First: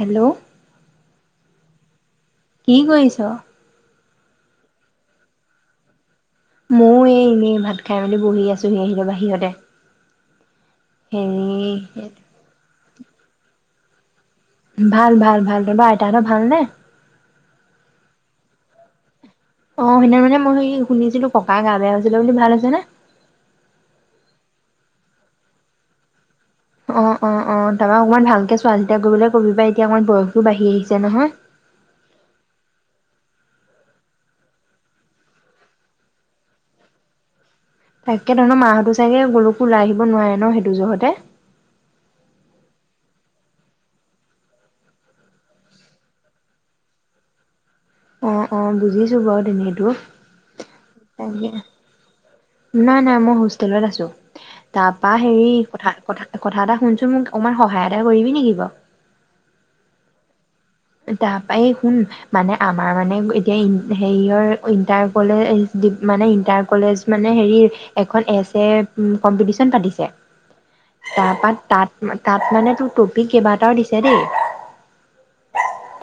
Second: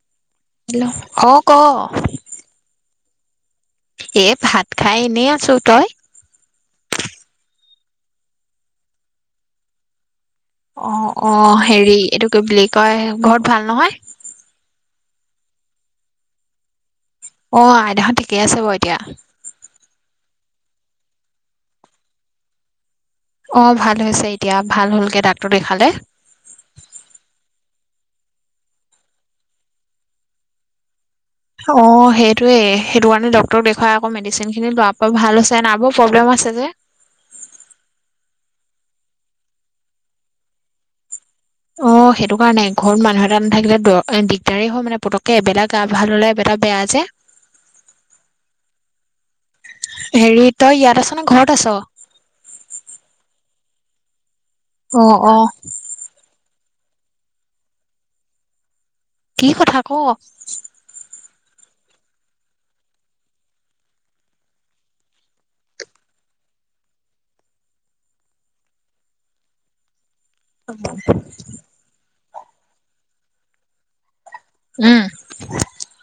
Hello? Hello অ, ক। কি কৰিছ? এ ভাত খাই এনেই আছোঁ, তই? ময়ো এই এনেই ভাত খাই মেলি বহি আছোহি আহিলৈ বাহিৰতে। অ অ হেৰি, এইটোকে বেলেগ তই, ঘৰত ভাল নহয়। ভাল ভাল ভাল তহতঁৰ আইতাহতৰ ভাল নে অ আইতাহত ঠিকে আছে বাৰু এতিয়া অ সেইদিনা মানে মই হৈ শুনিছিলো ককাৰ গা বেয়া হৈছিলে বুলি ভাল হৈছে নে অ ভাল হৈছে এতিয়া ভাল হলগে ডাক্তৰ দেখালে অ অ অ তাৰ পা অকণমান ভালকে চোৱা চিতা কৰিবলৈ কবি বা এতিয়া অকণমান বয়সটো বাঢ়ি আহিছে নহয় অ সেইটোৱে সেইটো কাৰণে ডক্টৰক দেখুৱাই আকৌ মেডিচিন খিনি লোৱাৰ পৰা ভাল হৈছে নাৰ্ভৰ প্ৰব্লেম আছে যে তাকে ধৰ ন মাহঁতে চাগে গুৰুকুল ওলাই আহিব নোৱাৰে ন সেই দুজোৰ সৈতে অ সেইটো কাৰণে ঘৰত মানুহ এটা নাথাকিলে দ দিগদাৰেই হয় মানে পুটুককে এবেলা গা ভাল হলে এবেলা বেয়া যে অ অ বুজিছো বাৰু তেনেই তো হেৰি তই ইয়াত আছ নে তাকে ঘৰত আছ নাই নাই মই হো তলত আছো অ তাৰপা অ হেৰি কথা কথা কথা এটা শুনচোন মোক অকমান সহায় এটা কৰিবি নেকি বাৰু কি কথা ক তাৰপা এই শুন মানে আমাৰ মানে এতিয়া ইন হেৰিয় ইণ্টাৰ কলেজ মানে ইণ্টাৰ কলেজ মানে হেৰিৰ এখন এচ এ কম্পিটিচন পাতিছে তাৰপা তাত মা তাত মানে তোৰ টপিক কেইবাটাও দিছে দেই উম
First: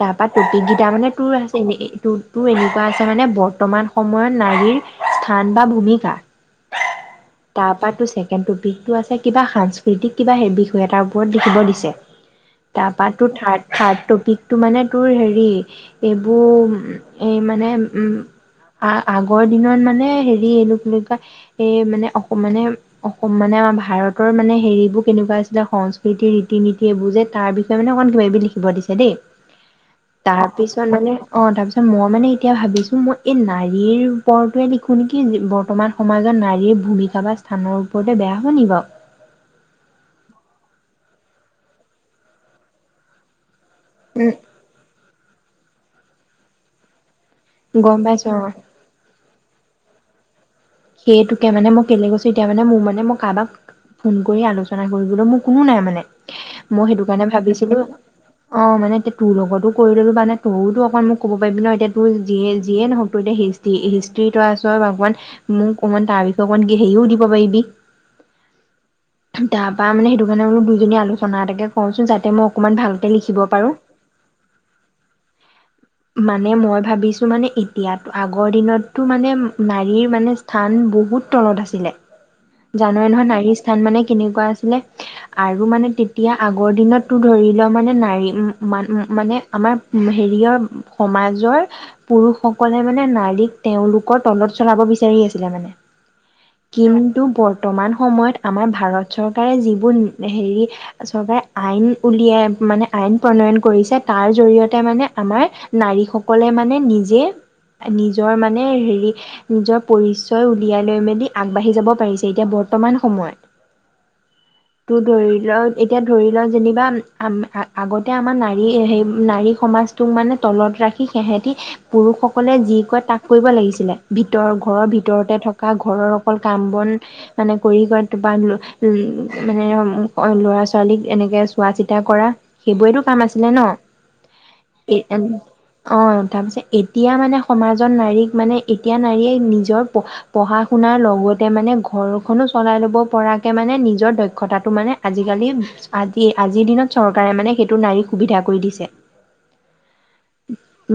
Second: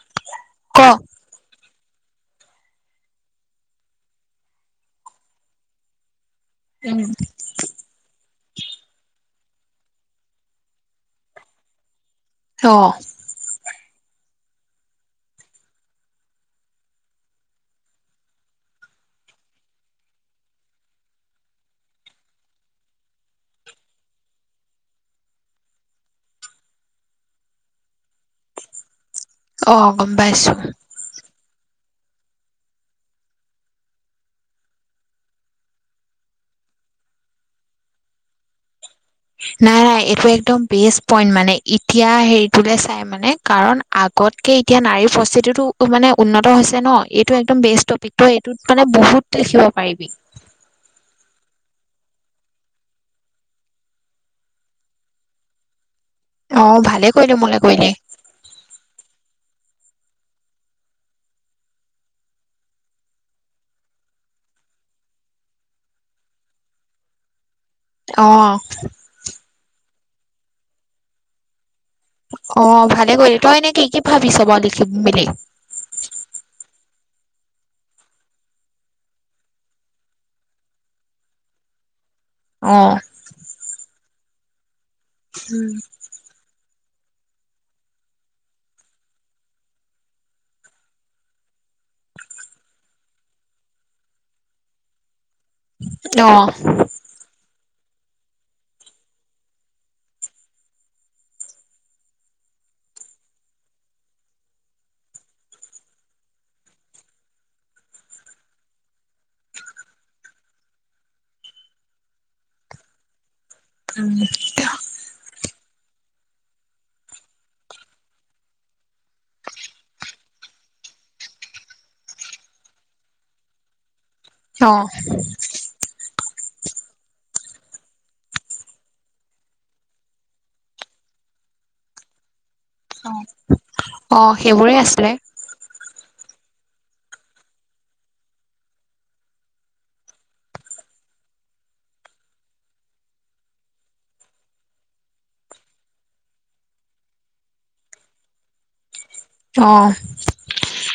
তাৰপা টপিক ক গিটা মানে তোৰ আছে এনে এ তোৰ তোৰএনেকুৱা আছে মানে বৰ্তমান সময়ত নাৰীৰ স্থান বা ভূমিকা উম তাৰপা তোৰ ছেকেণ্ড টপিটো আছে কিবা সাংস্কৃতিক কিবা সেই বিষয় এটাৰ ওপৰত লিখিব দিছে অ তাৰপা তোৰ থাৰ্ড খাদটো [inaudible] পিকটো মানে তোৰ হেৰি এইবোৰ এই মানে আ আগৰ দিনৰ মানে হেৰি এই কি বুলি কয় এই মানে মানে মানে আমাৰ ভাৰতৰ মানে হেৰিবোৰ কেনেকুৱা আছিলে সংস্কৃতি ৰীতি নীতি এইবোৰ যে তাৰ বিষয়ে মানে অকমাণ কিবাকিবি লিখিব দিছে দেই অ গম পাইছো তাৰপিছত মানে অ তাৰপিছ মই মানে এতিয়া ভাবিছো মই এই নাৰীৰ ওপৰতে লিখো নেকি বৰ্তমান সমাজত নাৰীৰ ভূমিকা বা স্থানৰ ওপৰতে বেয়া হব নেকি বাৰু নাই নাই এইটো একদম বেষ্ট পইন্ট মানে এতিয়া হেৰিটোলে চাই মানে কাৰণ উম আগতকে এতিয়া নাৰীৰ উপস্হিতিটো টো মানে উন্নত হৈছে ন এইটো একদম বেষ্ট গম টপিক পাইছো তই অ এইটোত মানে বহুত লিখিব পাৰিবি সেইটোকে মানে মই কেলে গৈছো এতিয়া মানে মোৰ মানে মই কাৰোবাক ফোন কৰি আলোচনা কৰিবলৈ মোৰ কোনো নাই মানে অ মই সেইটো ভালে কাৰণে কৰিলি মোলে ভাবিছিলো কৰিলি অ মানে এতিয়া তোৰ লগতো কৰিললো কাৰনে তইও তো অকণ মোক ক'ব পাৰিবি ন এতিয়া তোৰ যিয়ে যিয়ে নহওক তোৰ এতিয়া হিষ্টৃ হিষ্টৃ তই আছই বাৰু অকমান মোক অকণমান তাৰ বিষয়ে অকণমান কে হেৰিও দিব পাৰিবি অহ তৰ মানে সেইটো কাৰণে বলো দুইজনী আলোচনা এটাকে কচোন যাতে মই অ অকমান ভালকে ভালে লিখিব কৰিলি তই পাৰো এনে কি কি ভাবিছ বাৰু লিখিম বুলি মানে মই ভাবিছো মানে এতিয়াতো আগৰ দিনতটো মানে নাৰীৰ মানে, থান বহুত তলত আছিলে। অ জানয় নহয় নাৰীৰ স্থান মানে কেনেকুৱা আছিলে, আৰু মানে তেতিয়া আগৰ দিনত, তো ধৰি ল', মানে নাৰী মান -মানে আমাৰ হেৰিয়ৰ সমাজৰ পুৰুষসকলে মানে নাৰীক তেওঁলোকৰ তলত চলাব বিচাৰি আছে। যে মানে অ কিন্তু বৰ্ত, বৰ্তমান সময়ত আমাৰ ভাৰত চৰকাৰে যিবোৰ হেৰি চৰকাৰে আইন উলিয়াই মানে আইন প্ৰণয়ন কৰিছে, তাৰ জৰিয়তে মানে আমাৰ নাৰীসকলে মানে নিজে -নিজৰ মানে হেৰি নিজৰ পৰিচয়, তই উলিয়াই লৈ মেলি আগবাঢ়ি যাব পাৰিছে এতিয়া বৰ্তমান সময়ত। উম, তোৰ ধৰি ল', - এতিয়া ধৰি ল', যেনিবা আগতে আমাৰ নাৰী সেই নাৰী সমাজটোক মানে তলত ৰাখি সিহেতি পুৰুষসকলে, যি কয় তাক কৰিব লাগিছিলে, ভিতৰ অ ঘৰৰ ভিত, থকা ঘৰৰ অকল কাম বন মানে কৰি ক'ত বা মানে ল'ৰা -ছোৱালীক এনেকে চোৱা চিতা কৰা, সেইবোৰেটো কাম আছিলে অ সেইবোৰে আছিলে ন', অ, - তাৰপিছত এতিয়া মানে সমাজৰ নাৰীক মানে এতিয়া নাৰীয়ে নিজৰ, পঢ়া -শুনাৰ লগতে মানে ঘৰখনো চলাই লব পৰাকে, মানে নিজৰ দক্ষতাটো মানে আজিকালি আজি আজিৰ দিনত চৰকাৰে মানে সেইটো নাৰীক সুবিধা কৰি দিছে। অ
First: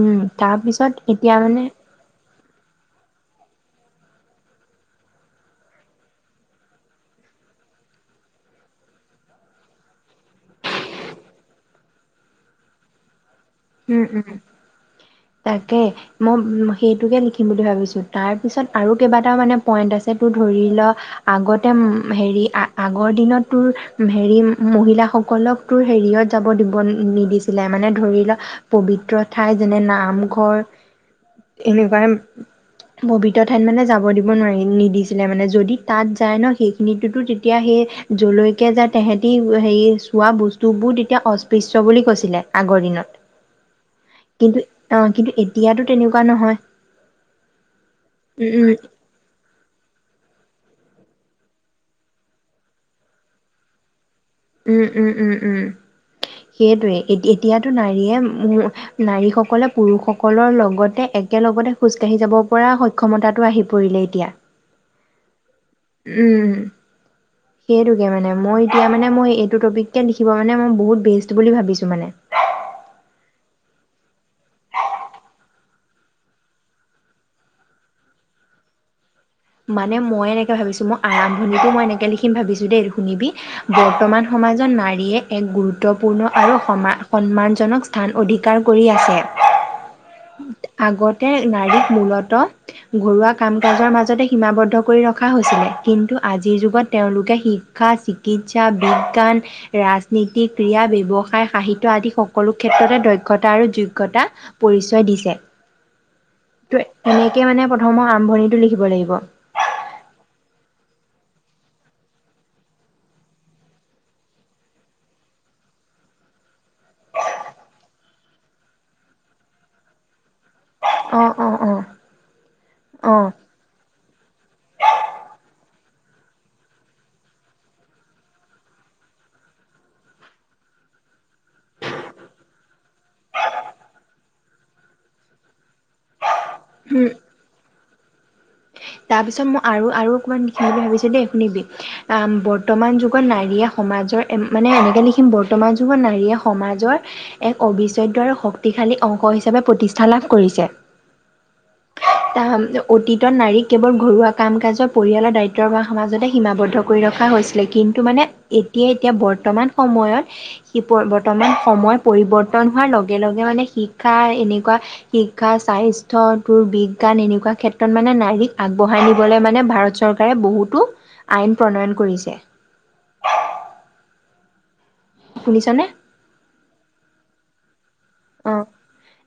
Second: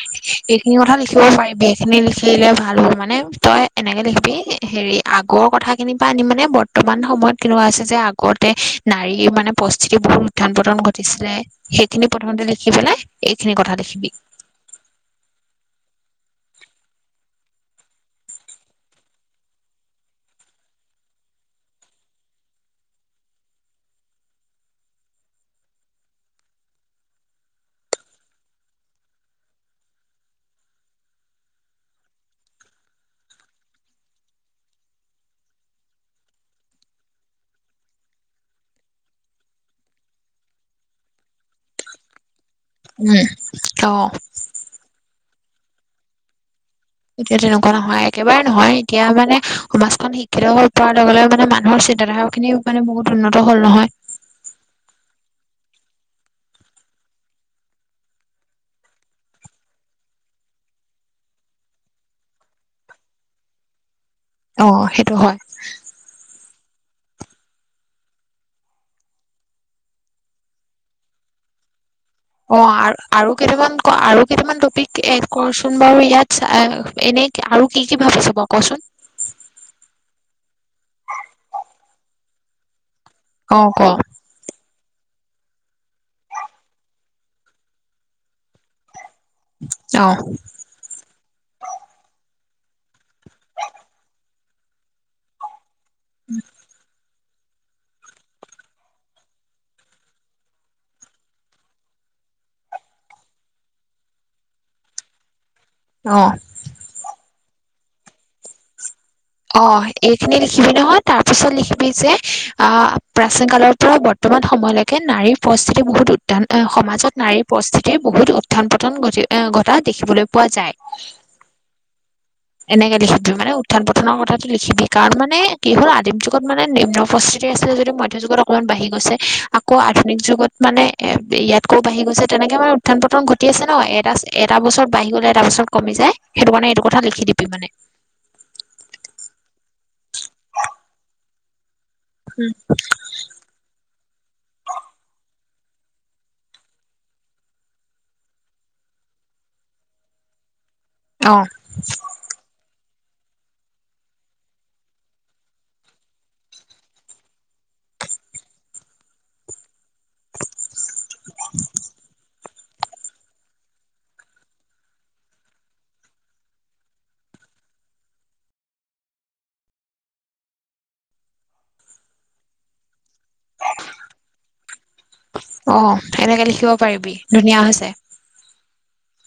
উম এইখিনি তাৰপিছত কথা লিখিব এতিয়া মানে পাৰিবি এইখিনি লিখিলে ভাল হব মানে তই এনেকে লিখিব হেৰি আগৰ কথাখিনিৰ পৰা আনি মানে বৰ্তমান সময়ত কেনেকুৱা আছে যে আগতে নাৰীৰ মানে পৰিস্থিতি বহুত উথান - পতন ঘটিছিলে সেইখিনি প্ৰথমতে লিখি পেলাই, এইখিনি কথা উম লিখিবি -উম তাকে। মই সেইটোকে লিখিম বুলি ভাবিছোঁ, তাৰপিছত আৰু কেইবাটাও মানে পইণ্ট আছে তোৰ ধৰি ল', আগতে হেৰি আগৰ দিনত তোৰ হেৰি মহিলাসকলক তোৰ হেৰিয়ত যাব দিব নিদিছিলে মানে ধৰি ল, ' পবিত্ৰ ঠাই যেনে নামঘৰ এনেকুৱাই পবিত্ৰ ঠাইত মানে যাব দিব নোৱাৰি নিদিছিলে মানে, যদি তাত যায় ন', সেইখিনিতোটো তেতিয়া সেই যলৈকে যায় তেহেতি হেৰি চোৱা বস্তুবোৰ তেতিয়া অস্পৃশ্ বুলি কৈছিলে। আগৰ দিনত। উম অ কিন্তু, কিন্তু এতিয়াতো তেনেকুৱা নহয়। এতিয়া তেনেকুৱা নহয়, একেবাৰে উম উম নহয় এতিয়া মানে সমাজখন শিক্ষিত হয়, পোৱাৰ লগে- লগে মানে মানুহৰ চিন্তাধাৰা খিনি মানে বহুত উন্নত হ'ল, নহয়। উম -উম -উম -উম সেইটোৱে এতিয়াতো নাৰীয়ে, নাৰীসকলে পুৰুষসকলৰ লগতে একেলগতে খোজকাঢ়ি যাব পৰা সক্ষমতাটো আহি পৰিলে এতিয়া। অ', সেইটো হয়। উম সেইটোকে মানে, মই, এতিয়া মানে মই এইটো টপিক কে লিখিব মানে মই বহুত বেষ্ট বুলি ভাবিছো মানে। অ ', আৰু কেইটামান আৰু কেইটামান টপিক এড কৰ চোন বাৰু ইয়াত এনে আৰু কি কি ভাবিছ বাৰু কচোন? মানে মই এনেকে ভাবিছো, মোৰ আৰম্ভণিটো মই এনেকে লিখিম ভাবিছো দেই, শুনিবি অ ক বৰ্তমান সমাজত নাৰী, - দিয়ে এক গুৰুত্বপূৰ্ণ আৰু সন্মানজনক স্থান অধিক, কাম কৰি আছে, অ আগতে নাৰীক মূলত ঘৰুৱা- কাম কাজৰ মাজতে সীমাবদ্ধ কৰি ৰখা হৈছিলে। কিন্তু আজিৰ- যুগত তেওঁলোকে, শিক্ষা, চিকিৎসা, বিজ্ঞান, ৰাজনীতি, ক্ৰীড়া, ব্যৱসায়, সাহিত্য আদি সকলো ক্ষেত্ৰতে দক্ষতা আৰু যোগ্যতা পৰিচয় দিছে। অ তো এনেকে মানে প্ৰথমৰ আৰম্ভণিটো লিখিব লাগিব। অ এইখিনি লিখিবি নহয়, তাৰ পিছত লিখিবি যে, আঁ, প্ৰাচীন কালৰ পৰা বৰ্তমান সময়লৈকে নাৰীৰ পৰিস্থিতিৰ বহুত উত্থান, ‌ সমাজত নাৰীৰ পৰিস্থিতিৰ বহুত উত্থান পতন ঘটি অঁ, ঘটা দেখিবলৈ পোৱা যায়। অ', অ', অ', এনেকে অ', লিখিবি মানে উত্থান পতন নৰ কথাটো লিখিবি, কাৰণ মানে, কি হ'ল আদিম যুগত মানে নিম্ন পৰিস্থিতি আছিলে যদি মধ্যযুগত অকণমান বাঢ়ি গৈছে, ‌আকৌ আধুনিক যুগত মানে ইয়াতকৈ বাঢ়ি গৈছে, তেনেকে মানে উত্থান পতন ঘটি আছে ন, এটা, এটা বছৰত বাঢ়ি গ'লে এটা বছৰত কমি যায়। সেইটো কাৰণে এইটো কথা উম, লিখি দিবি মানে। তাৰপিছত মই আৰু আৰু অকমান লিখিম‌ বুলি ভাবিছোঁ দেই শুনিবি। অ' উম বৰ্তমান যুগত নাৰীয়ে সমাজৰ মানে, এনেকে লিখিম বৰ্তমান বৰ্তমান যুগত নাৰীয়ে সমাজৰ এক অবিচ্ছেদ্য আৰু শক্তিশালী অংশ হিচাপে প্ৰতিষ্ঠা লাভ কৰিছে। অঁ'! অতীতত নাৰীক কেৱল ঘৰুৱা কাম কাজৰ, পৰিয়ালৰ দায়িত্বৰ বা সমাজতে সীমাবদ্ধ কৰি ৰখা হৈছিলে, কিন্তু মানে, এতিয়াই এতিয়া বৰ্তমান সময়ত সি বৰ্তমান সময়ত পৰিৱৰ্তন তন হোৱাৰ লগে লগে মানে, শিক্ষা, এনেকুৱা শিক্ষা স্বাস্থ্য, তোৰ বিজ্ঞান এনেকুৱা ক্ষেত্ৰত মানে নাৰীক আগবঢ়াই নিবলৈ মানে ভাৰত চৰকাৰে বহুতো আইন প্ৰণয়ন কৰিছে। অ শুনিছনে এনেকে লিখিব পাৰিবি। ধুনীয়া হৈছে। অ'হ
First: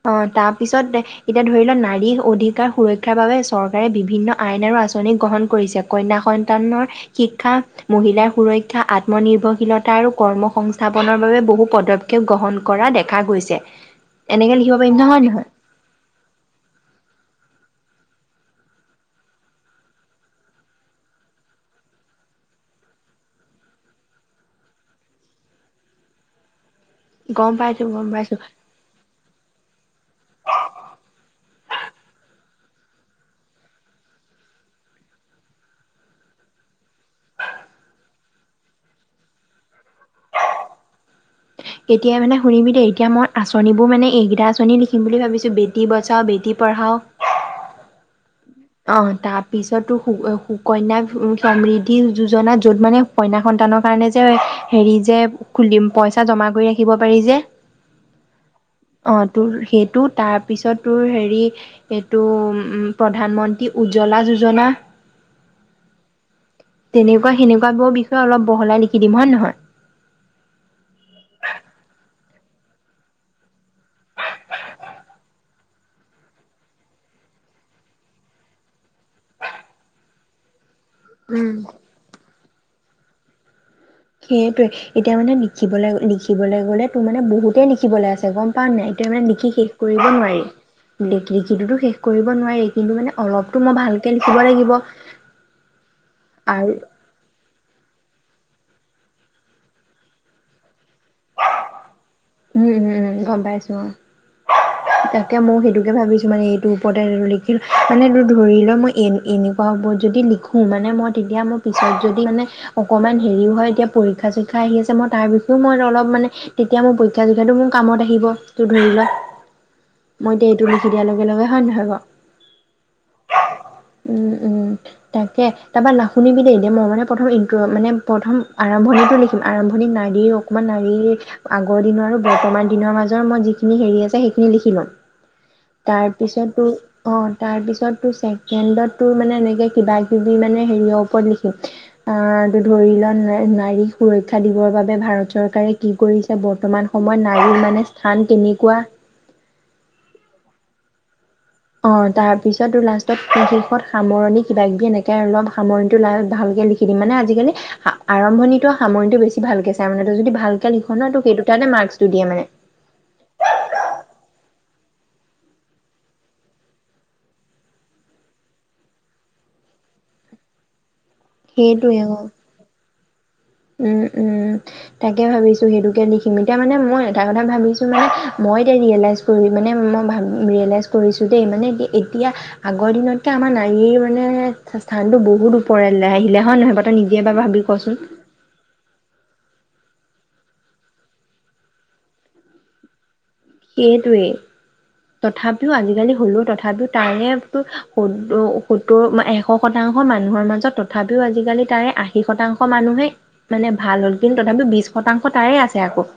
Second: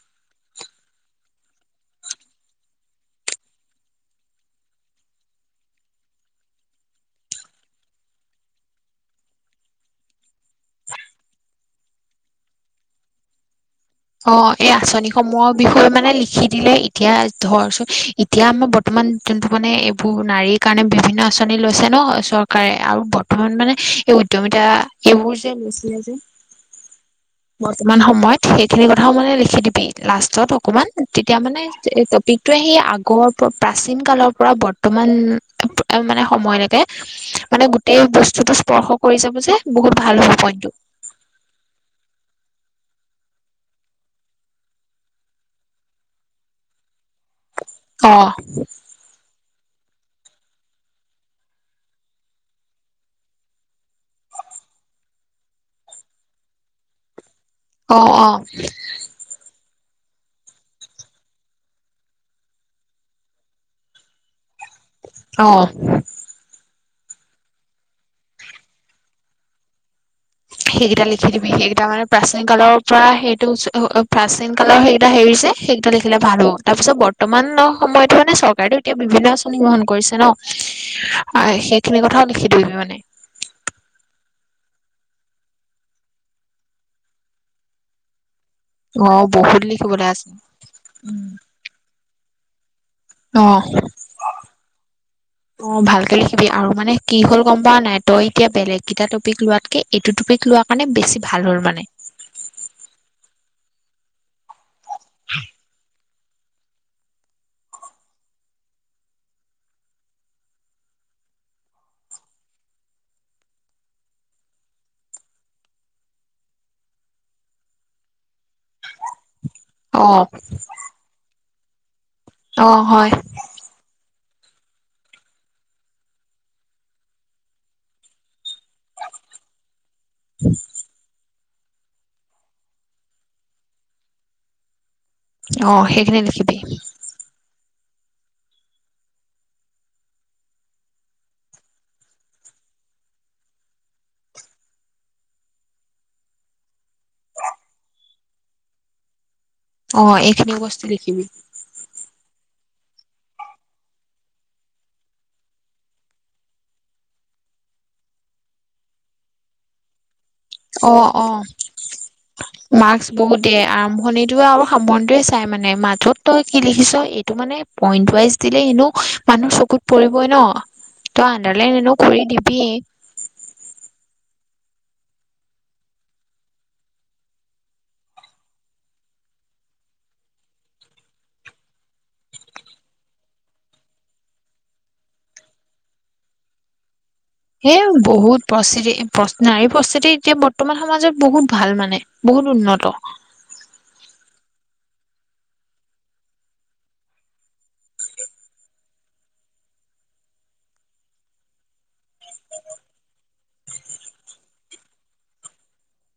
অ'হ তাৰপিছত এতিয়া ধৰি লোৱা, নাৰীৰ অধিকাৰ সুৰক্ষাৰ বাবে চৰকাৰে বিভিন্ন আইন আৰু আঁচনি গ্ৰহণ কৰিছে। কন্যা সন্তানৰ শিক্ষা, মহিলাৰ সুৰক্ষা আত্মনিৰ্ভৰশীলতা আৰু কৰ্ম সংস্থাপনৰ বাবে বহু পদক্ষেপ গ্ৰহণ কৰা দেখা গৈছে। অ এনেকে এই লিখিব পাৰিম আঁচনি নহয় নহয় সমূহৰ বিষয়ে মানে লিখি দিলে এতিয়া ধৰচোন এতিয়া আমাৰ বৰ্তমান যোনটো মানে এইবোৰ নাৰীৰ কাৰণে বিভিন্ন আঁচনি লৈছে ন চৰকাৰে আৰু বৰ্তমান মানে এই উদ্যমিতা এইবোৰ যে লৈছিলে যে। গম পাইছোঁ, বৰ্তমান গম পাইছোঁ। সময়ত সেইখিনি কথাও মানে লিখি দিবি লাষ্টত অকমান, তেতিয়া মানে এই টপিকটোৱে সি, আগৰ প্ৰাচীন কালৰ পৰা বৰ্তমান মানে, সময়লৈকে মানে, গোটেই বস্তুটো স্পৰ্শ কৰি যাব যে বহুত ভাল হ'ব পইণ্টো। এতিয়াাই মানে শুনিবি দেই, এতিয়া মই আঁচনিবোৰ মানে, এইকেইটা আঁচনি লিখিম বুলি ভাবিছোঁ, বেটি বচাও, বেটি পঢ়াও। অ'। অ তাৰ পিছতোঁ সুকন্যা সমৃদ্ধি যোজনাত য'ত মানে, কনা সন্তানৰ কাৰণে যে, হেৰি যে খুলি, পইচা জমা কৰি ৰাখিব পাৰি যে। অ' অ' অ', তোৰ সেইটো তাৰপিছত তোৰ‌ হেৰি, ‌ সেইটো, প্ৰধানমন্ত্ৰী এই উজ্বলা যোজনা অ'। তেনেকুৱা সেনেকুৱাবোৰৰ বিষয়ে অলপ বহলাই লিখি দিম হয় নহয়? সেইকেইটা লিখি দিবি সেইকেইটা মানে প্ৰাচীন কালৰ পৰা সেইটো প্ৰাচীন কালৰ সেইকেইটা হেৰি দে সেইকেইটা লিখিলে ভাল হ'ব। তাৰ পিছত বৰ্তমান সময়তো মানে চৰকাৰেটো এতিয়া বিভিন্ন আঁচনি গ্ৰহন কৰিছে ন। উম। সেইখিনি কথাও লিখি [unintelligible] মনে সেইয়টোৱে, এতিয়া মানে লিখিবলৈ, লিখিবলৈ গ'লে তোৰ মানে বহুতেই লিখিবলৈ আছে গম পাঅ নাই, অ এতিয়া মানে লিখি বহুত শেষ কৰিব লিখিবলৈ আছে নোৱাৰি। লিখিতো তো শেষ কৰিব ব নোৱাৰি। কিন্তু মানে অ অলপতো মই ভালকৈ লিখিব লাগিব অ ভালকে লিখিবি আৰু মানে কি হ'ল গম পোৱা নাই তই এতিয়া বেলেগ কেইটা টপিক লোৱাতকে এইটো টপিক লোৱা কাৰণে বেছি ভাল হ'ল মানে উম উম উম গম পাইছো অঁ তাকে মই সেইটোকে ভাবিছো মে এইটো ওপৰতেটো লিখিলো মানে এইটো ধৰি লোৱা মই এনেকুৱা ওপৰত যদি লিখো মানে মই তেতিয়া মোৰ পিছত যদি মানে অকমান হেৰি হয় এতিয়া পৰীক্ষা চৰীক্ষা আহি আছে মই তাৰ বিষয়ও মই অলপ মানে তেতিয়া মই প জখা জোখাটো মোৰ কামত আহিব তোৰ ধৰি লোৱা অ মই এতিয়া এইটো লিখি দিয়াৰ লগে লগে উম হব অঁ হয় উম উম তাকে তাৰপৰা না শুনিবিলে এদ মই মানে প্ৰথম ই মানে প্ৰথম আৰম্ভণিতো লিখিম আৰম্ভণিত নাৰীৰ অকমান নাৰীৰ আগৰ দিনৰ আৰু বৰ্তমান দিনৰ মাজৰ মই যিখিনি হেৰি আছে সেইখিনি লিখি ল'ম অ সেইখিনি লিখিবি তাৰপিছতো অঁ তাৰপিছত ত ছেকেণ্ডত তোৰ মানে এনেকে কিবা কিবি মানে হেৰিয়ৰ ওপৰত লিখিম আহ ত ধৰি লোৱা নাৰীক সুৰক্ষা দিবৰ বাবে ভাৰত চৰকাৰে কি কৰিছে বৰ্তমান অসমত নাৰীৰ মানে স্থান কেনেকুৱা অঁ এইখিনিও লিখিবি অঁ তাৰপিছত লাষ্টত শেষত সামৰণি কিবা কিবি এনেকে অলপ সামৰণিটো ভালকে লিখি দিম মানে আজিকালি আৰম্ভণিটো সামৰণিটো বেছি ভালকে চাই মানটো যদি ভ অঁ অঁ মাস্ক বহুত দিয়ে আৰম্ভণিতটো আৰু সামৰন্তয়ে চাই মানে মাজত তই কি লিখিছ এইটো মানে পইন্ট ৱাইজ দিলে এনে মানুহ চকুত পৰিবই ন তই আণ্ডাৰলাইন এনে সেইটোৱে কৰি অ'। দিবি উম উম তাকে ভাবিছো সেইটোকে লিখিম এতিয়া মানে মই এটা কথা ভাবিছো মানে মই এতিয়া ৰিয়েলাইজ কৰি মানে মই ভ ৰিয়েলাইজ কৰিছো দেই মানে এতিয়া আগৰ দিনতকে আমাৰ নাৰীৰ মানে স্থানতটো বহুত ওপৰলৈ আহিলে হয় নহয় ব কেতিয়াবাৰ ভাবি কচোন প্ৰস্থিতি নাৰী প্ৰস্থিতি এতিয়া বৰ্তমান সমাজত বহুত ভাল মানে বহুত উন্নত। সেইটোৱেই তথাপিও আজিকালি হলওঁ তথাপিওঁ তাৰে সত্তৰ এশ শতাংশ মানুহৰ মাজত তথাপিওঁ আজিকালি তাৰে আশী শতাংশ মানুহে মানে ভাল হ'ল কিন্তু তথাপি বিশ শতাংশ তাৰে আছে আকৌ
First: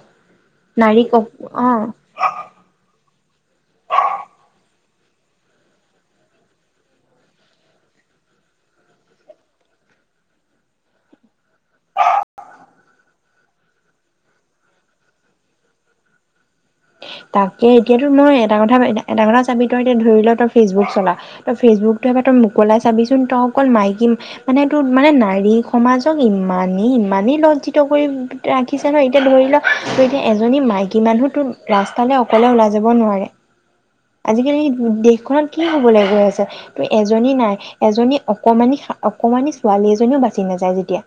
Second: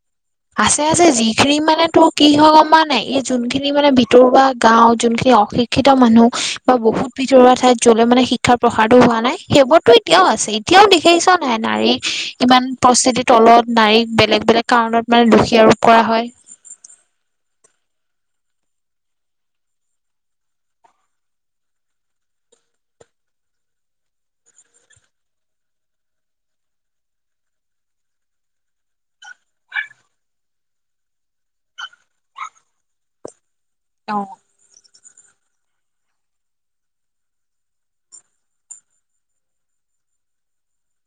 আছে আছে নাৰীক যিখিনি মানে অ তোক কি হয় জান নাই এই যোনখিনি মানে ভিতৰুৱা গাও যোনখিনি অশিক্ষিত মানুহ বা বহুত ভিতৰুৱা ঠাইত য'লৈ মানে শিক্ষাৰ প্ৰসাৰো হোৱা নাই সেইবোৰতো এতিয়াও আছে এতিয়াও দেখিছ নাই নাৰী ইমান পৰিস্থিতিৰ তলত নাৰীক বেলেগ বেলেগ কাৰণত। মানে দোষী আৰোপ কৰা হয়। তাকে এতিয়াতো মই এটা কথা এটা কথা চাবি তই এতিয়া ধৰি ল তই ফেচবুক চলা তই ফেচবুকতটো এবাৰ তই মোকলাই চাবিচোন তই অকল মাইকী মানে তোৰ মানে নাৰী সমাজক ইমানেই ইমানেই লজ্জিত কৰি ৰাখিছ ন এতিয়া ধৰি ল ত এতিয়া এজনী মাইকী মানুহ তোৰ। ৰাস্তালৈ অকলে ওলাই যাব নোৱাৰে। অ আজিকালি দে। ত কি হব লে গৈ আছে ত এজনী নাই এজনী অকমানি অকমানি ছোৱালী এজনীও বাচি নাযায় যেতিয়া।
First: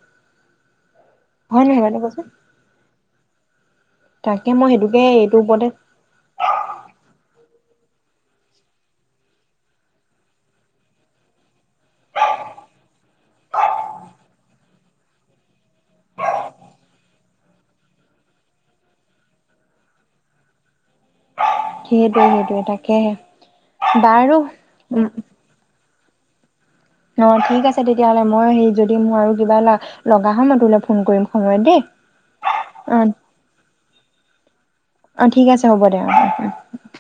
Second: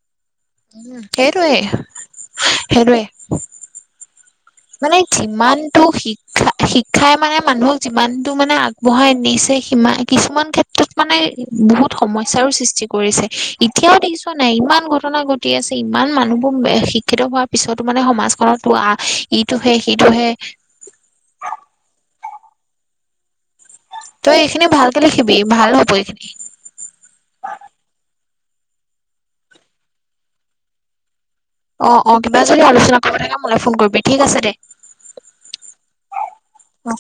সেইটোৱেই হয় নহয় বাৰু কচোন সেইটোৱেই তাকে মই সেইটোকে এইটোৰ ওপৰতে ইমানতো শিক্ষা শিক্ষাই মানে মানুহক যিমানটো মানে আগবঢ়াই নিছে সিমা কিছুমান ক্ষেত্ৰত মানে বহুত সমস্যাৰো সৃষ্টি কৰিছে এতিয়াও দেখিছ নাই ইমান ঘটনা ঘটি আছে ইমান মানুহবোৰ শিক্ষিত হোৱাৰ পিছতো মানে সমাজখনত পোৱা ইটোহে সিটোহে সেইটোৱে তু তাকেহে বাৰু তই এইখিনি ভালকে উম লিখিবি ভাল হ'ব এইখিনি। [inaudible] অ ঠিক আছে তেতিয়াহ'লে মই হে যদি মোৰ আৰু কিবা লগা হয় ন তোলে ফোন কৰিম। সময়ত দেই অ অ কিবা যদি অ আলোচনা কৰিব থাকে মোলে ফোন কৰিবি ঠিক আছে দে অ ঠিক আছে হ'ব দে অ অ।